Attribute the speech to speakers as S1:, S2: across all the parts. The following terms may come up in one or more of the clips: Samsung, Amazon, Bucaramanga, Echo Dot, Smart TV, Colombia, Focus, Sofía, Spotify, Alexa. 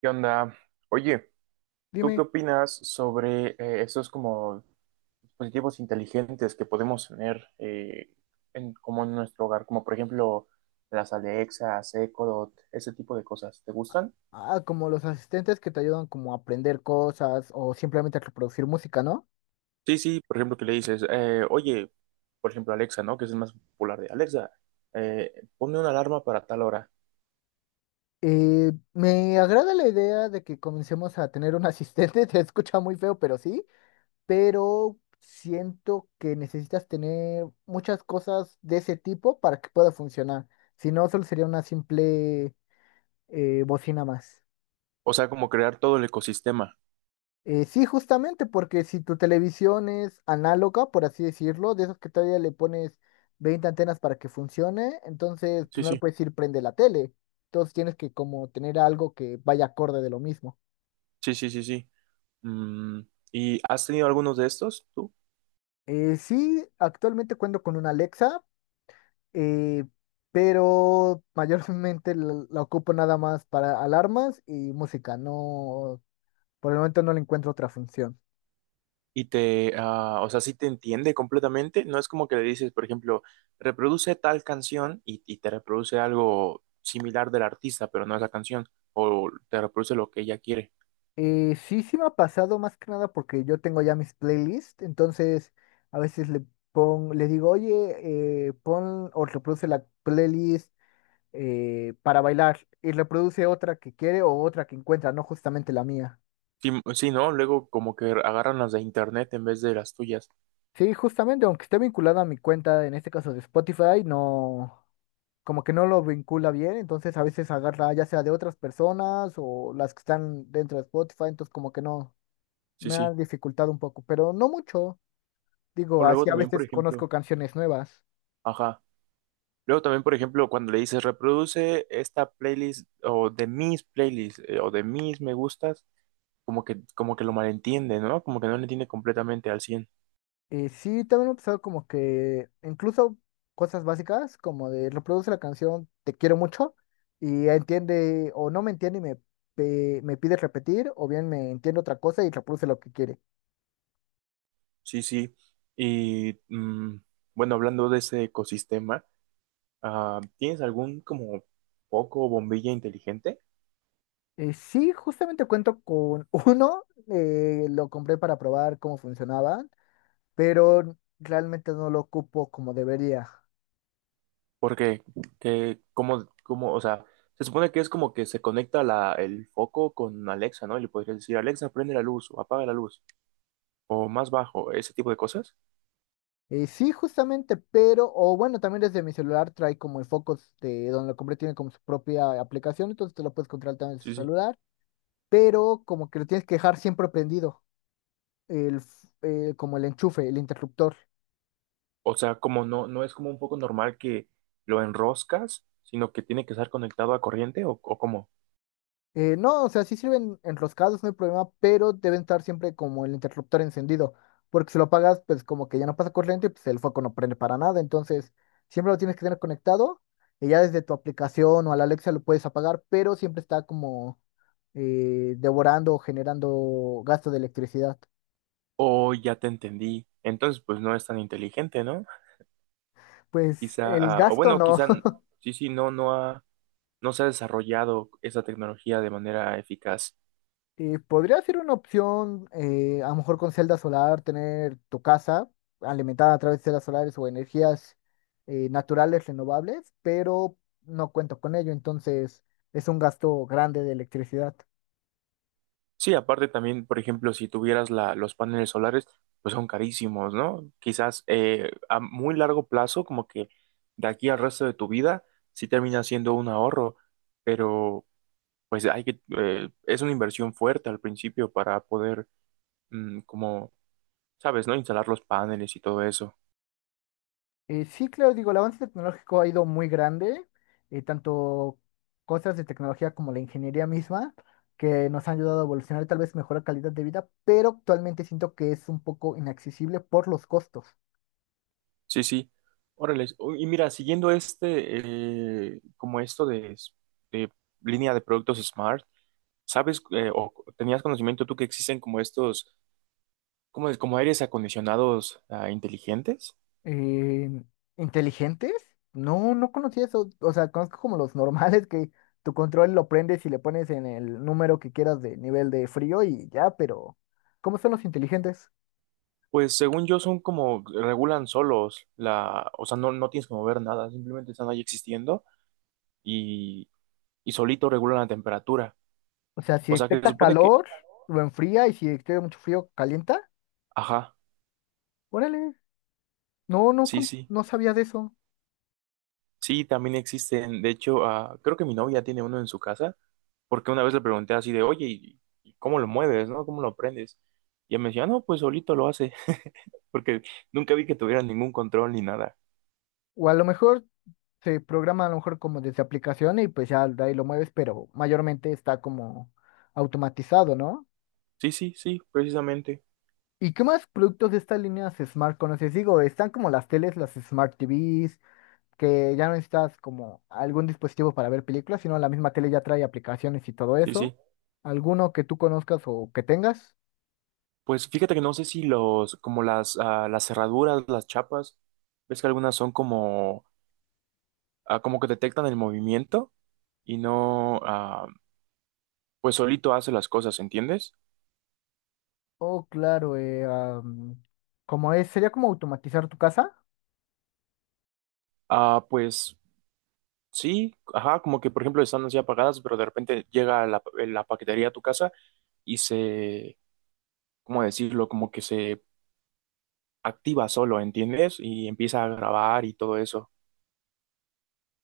S1: ¿Qué onda? Oye, ¿tú qué
S2: Dime,
S1: opinas sobre esos como dispositivos inteligentes que podemos tener en, como en nuestro hogar? Como por ejemplo las Alexas, Echo Dot, ese tipo de cosas. ¿Te gustan?
S2: como los asistentes que te ayudan como a aprender cosas o simplemente a reproducir música, ¿no?
S1: Sí, sí, por ejemplo, que le dices, oye, por ejemplo, Alexa, ¿no? Que es el más popular de Alexa, eh, ponme una alarma para tal hora.
S2: Me agrada la idea de que comencemos a tener un asistente, te escucha muy feo, pero sí, pero siento que necesitas tener muchas cosas de ese tipo para que pueda funcionar. Si no, solo sería una simple bocina más.
S1: O sea, como crear todo el ecosistema.
S2: Sí, justamente, porque si tu televisión es análoga, por así decirlo, de esos que todavía le pones 20 antenas para que funcione, entonces pues,
S1: Sí,
S2: no le
S1: sí.
S2: puedes decir prende la tele. Entonces tienes que como tener algo que vaya acorde de lo mismo.
S1: Sí, sí, sí, sí. Mm, ¿Y has tenido algunos de estos tú?
S2: Sí, actualmente cuento con una Alexa, eh, pero mayormente la ocupo nada más para alarmas y música. No, por el momento no le encuentro otra función.
S1: O sea, sí te entiende completamente. No es como que le dices, por ejemplo, reproduce tal canción y te reproduce algo similar del artista, pero no esa canción, o te reproduce lo que ella quiere.
S2: Sí, sí me ha pasado más que nada porque yo tengo ya mis playlists, entonces a veces le le digo, oye, pon o reproduce la playlist para bailar y reproduce otra que quiere o otra que encuentra, no justamente la mía.
S1: Sí, sí, ¿no? Luego como que agarran las de internet en vez de las tuyas.
S2: Sí, justamente, aunque esté vinculada a mi cuenta, en este caso de Spotify, no, como que no lo vincula bien, entonces a veces agarra ya sea de otras personas o las que están dentro de Spotify, entonces como que no,
S1: Sí,
S2: me ha
S1: sí.
S2: dificultado un poco, pero no mucho.
S1: O
S2: Digo,
S1: luego
S2: así a
S1: también, por
S2: veces
S1: ejemplo,
S2: conozco canciones nuevas.
S1: ajá. Luego también, por ejemplo, cuando le dices, reproduce esta playlist o de mis playlists o de mis me gustas, como que lo malentiende, ¿no? Como que no lo entiende completamente al cien.
S2: Sí, también he empezado como que incluso cosas básicas, como de reproduce la canción Te quiero mucho y entiende o no me entiende y me pide repetir o bien me entiende otra cosa y reproduce lo que quiere.
S1: Sí, sí. Y bueno, hablando de ese ecosistema, ¿tienes algún como foco o bombilla inteligente?
S2: Sí, justamente cuento con uno, lo compré para probar cómo funcionaban, pero realmente no lo ocupo como debería.
S1: Porque, o sea, se supone que es como que se conecta el foco con Alexa, ¿no? Y le podrías decir, Alexa, prende la luz o apaga la luz o más bajo, ese tipo de cosas.
S2: Sí, justamente, pero, o bueno, también desde mi celular trae como el Focus de donde lo compré, tiene como su propia aplicación, entonces te lo puedes controlar también desde el
S1: Sí, sí.
S2: celular, pero como que lo tienes que dejar siempre prendido, el, f- como el enchufe, el interruptor.
S1: O sea, como no es como un foco normal que lo enroscas, sino que tiene que estar conectado a corriente o cómo.
S2: No, o sea, sí sirven enroscados, no hay problema, pero deben estar siempre como el interruptor encendido, porque si lo apagas, pues como que ya no pasa corriente, pues el foco no prende para nada, entonces siempre lo tienes que tener conectado y ya desde tu aplicación o a la Alexa lo puedes apagar, pero siempre está como devorando o generando gasto de electricidad.
S1: O ya te entendí. Entonces, pues no es tan inteligente, ¿no?
S2: Pues
S1: Quizá,
S2: el
S1: ah, o
S2: gasto
S1: bueno,
S2: no.
S1: quizá, n- sí, sí, no se ha desarrollado esa tecnología de manera eficaz.
S2: Podría ser una opción, a lo mejor con celda solar, tener tu casa alimentada a través de celdas solares o energías naturales renovables, pero no cuento con ello, entonces es un gasto grande de electricidad.
S1: Sí, aparte también, por ejemplo, si tuvieras los paneles solares, pues son carísimos, ¿no? Quizás a muy largo plazo, como que de aquí al resto de tu vida, sí termina siendo un ahorro, pero pues es una inversión fuerte al principio para poder, mm, como, sabes, ¿no? Instalar los paneles y todo eso.
S2: Sí, claro, digo, el avance tecnológico ha ido muy grande, tanto cosas de tecnología como la ingeniería misma, que nos han ayudado a evolucionar, tal vez mejorar calidad de vida, pero actualmente siento que es un poco inaccesible por los costos.
S1: Sí, sí. Órale. Y mira, siguiendo este, como esto de línea de productos Smart, ¿sabes o tenías conocimiento tú que existen como estos, como, como aires acondicionados inteligentes?
S2: Eh, ¿Inteligentes? No, no conocía eso. O sea, conozco como los normales que tu control lo prendes y le pones en el número que quieras de nivel de frío y ya, pero ¿cómo son los inteligentes?
S1: Pues según yo son como, regulan solos o sea, no tienes que mover nada, simplemente están ahí existiendo y, y solito regulan la temperatura.
S2: O sea, si
S1: O sea, que se
S2: detecta
S1: supone que,
S2: calor, lo enfría, y si detecta mucho frío, calienta.
S1: ajá,
S2: Órale,
S1: sí, sí.
S2: no sabía de eso.
S1: Sí, también existen. De hecho, creo que mi novia tiene uno en su casa, porque una vez le pregunté así de, oye, ¿y cómo lo mueves, no? ¿Cómo lo prendes? Y ella me decía, "Ah, no, pues solito lo hace, porque nunca vi que tuviera ningún control ni nada.
S2: O a lo mejor se programa a lo mejor como desde aplicación y pues ya de ahí lo mueves, pero mayormente está como automatizado, ¿no?
S1: Sí, sí, sí, precisamente.
S2: ¿Y qué más productos de estas líneas Smart conoces? Digo, están como las teles, las Smart TVs, que ya no necesitas como algún dispositivo para ver películas, sino la misma tele ya trae aplicaciones y todo
S1: Sí, sí.
S2: eso. ¿Alguno que tú conozcas o que tengas?
S1: Pues fíjate que no sé si los, como las, las cerraduras, las chapas, ves que algunas son como, como que detectan el movimiento y no, pues solito hace las cosas, ¿entiendes?
S2: Oh, claro, como es, sería como automatizar tu casa.
S1: Ah, pues. Sí, ajá, como que por ejemplo están así apagadas, pero de repente llega la paquetería a tu casa y se, ¿cómo decirlo? Como que se activa solo, ¿entiendes? Y empieza a grabar y todo eso.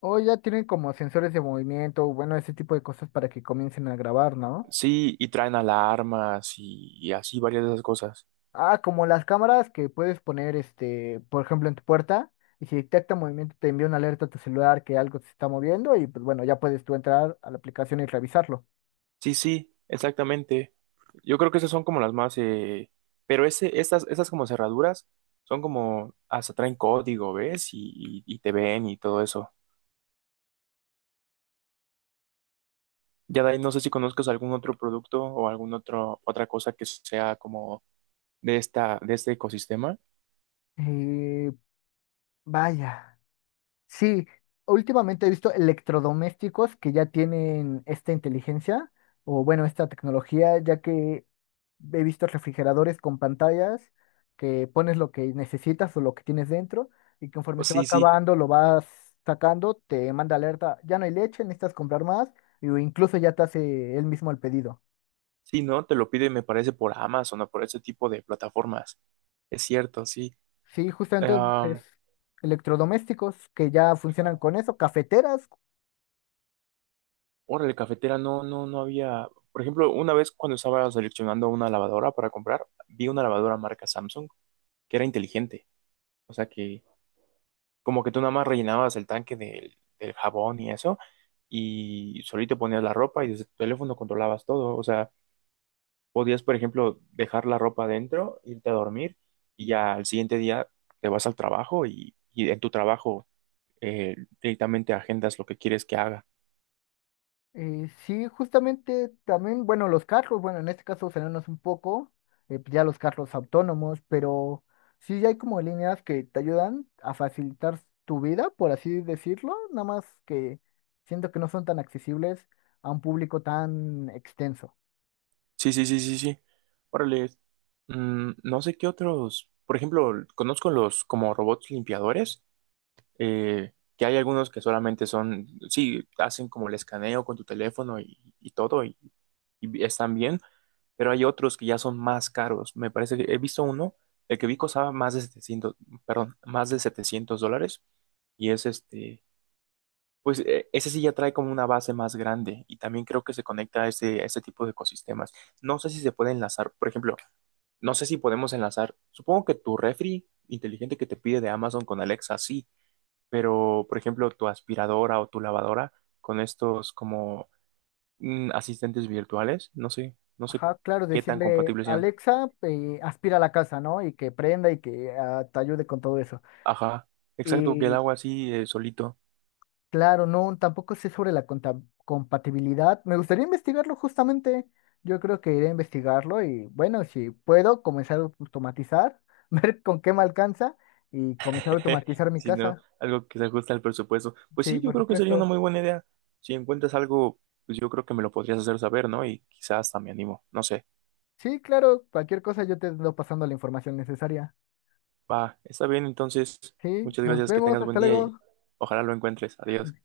S2: O ya tienen como sensores de movimiento, bueno, ese tipo de cosas para que comiencen a grabar, ¿no?
S1: Sí, y traen alarmas y así varias de esas cosas.
S2: Ah, como las cámaras que puedes poner, este, por ejemplo, en tu puerta, y si detecta movimiento te envía una alerta a tu celular que algo se está moviendo, y pues bueno, ya puedes tú entrar a la aplicación y revisarlo.
S1: Sí, sí, exactamente. Yo creo que esas son como las más, pero estas como cerraduras son como, hasta traen código, ¿ves? Y te ven y todo eso. Ya de ahí no sé si conozcas algún otro producto o algún otro otra cosa que sea como de este ecosistema.
S2: Eh, Vaya. Sí, últimamente he visto electrodomésticos que ya tienen esta inteligencia o bueno, esta tecnología, ya que he visto refrigeradores con pantallas que pones lo que necesitas o lo que tienes dentro y
S1: O
S2: conforme se va
S1: sí, sí,
S2: acabando lo vas sacando, te manda alerta, ya no hay leche, necesitas comprar más o incluso ya te hace él mismo el pedido.
S1: sí, no, te lo pide me parece por Amazon o por ese tipo de plataformas. Es cierto, sí.
S2: Sí, justamente
S1: Ahora
S2: entonces, electrodomésticos que ya funcionan con eso, cafeteras.
S1: órale, cafetera, no, no, no había. Por ejemplo, una vez cuando estaba seleccionando una lavadora para comprar, vi una lavadora marca Samsung que era inteligente. O sea que como que tú nada más rellenabas el tanque del jabón y eso, y solito ponías la ropa y desde tu teléfono controlabas todo. O sea, podías, por ejemplo, dejar la ropa adentro, irte a dormir y ya al siguiente día te vas al trabajo y en tu trabajo eh, directamente agendas lo que quieres que haga.
S2: Sí, justamente también, bueno, los carros, bueno, en este caso frenarnos un poco, pues ya los carros autónomos, pero sí ya hay como líneas que te ayudan a facilitar tu vida, por así decirlo, nada más que siento que no son tan accesibles a un público tan extenso.
S1: Sí, sí, sí, sí, sí. Órale. No sé qué otros, por ejemplo, conozco los como robots limpiadores, eh, que hay algunos que solamente son, sí, hacen como el escaneo con tu teléfono y todo y están bien, pero hay otros que ya son más caros. Me parece que he visto uno, el que vi costaba más de 700, perdón, más de $700 y es este, pues ese sí ya trae como una base más grande y también creo que se conecta a ese tipo de ecosistemas. No sé si se puede enlazar, por ejemplo, no sé si podemos enlazar, supongo que tu refri inteligente que te pide de Amazon con Alexa, sí, pero por ejemplo tu aspiradora o tu lavadora con estos como asistentes virtuales, no sé
S2: Ajá, claro,
S1: qué tan
S2: decirle,
S1: compatibles sean.
S2: Alexa, aspira a la casa, ¿no? Y que prenda y que te ayude con todo eso.
S1: Ajá, exacto, que el agua así solito,
S2: Claro, no, tampoco sé sobre la compatibilidad. Me gustaría investigarlo justamente. Yo creo que iré a investigarlo y bueno, si puedo comenzar a automatizar, ver con qué me alcanza y comenzar a automatizar mi
S1: sino
S2: casa.
S1: algo que se ajuste al presupuesto. Pues
S2: Sí,
S1: sí, yo
S2: por
S1: creo que sería una
S2: supuesto.
S1: muy buena idea. Si encuentras algo, pues yo creo que me lo podrías hacer saber, ¿no? Y quizás hasta me animo, no sé.
S2: Sí, claro, cualquier cosa yo te ando pasando la información necesaria.
S1: Va, está bien, entonces,
S2: Sí,
S1: muchas
S2: nos
S1: gracias, que
S2: vemos,
S1: tengas buen
S2: hasta
S1: día y
S2: luego.
S1: ojalá lo encuentres. Adiós.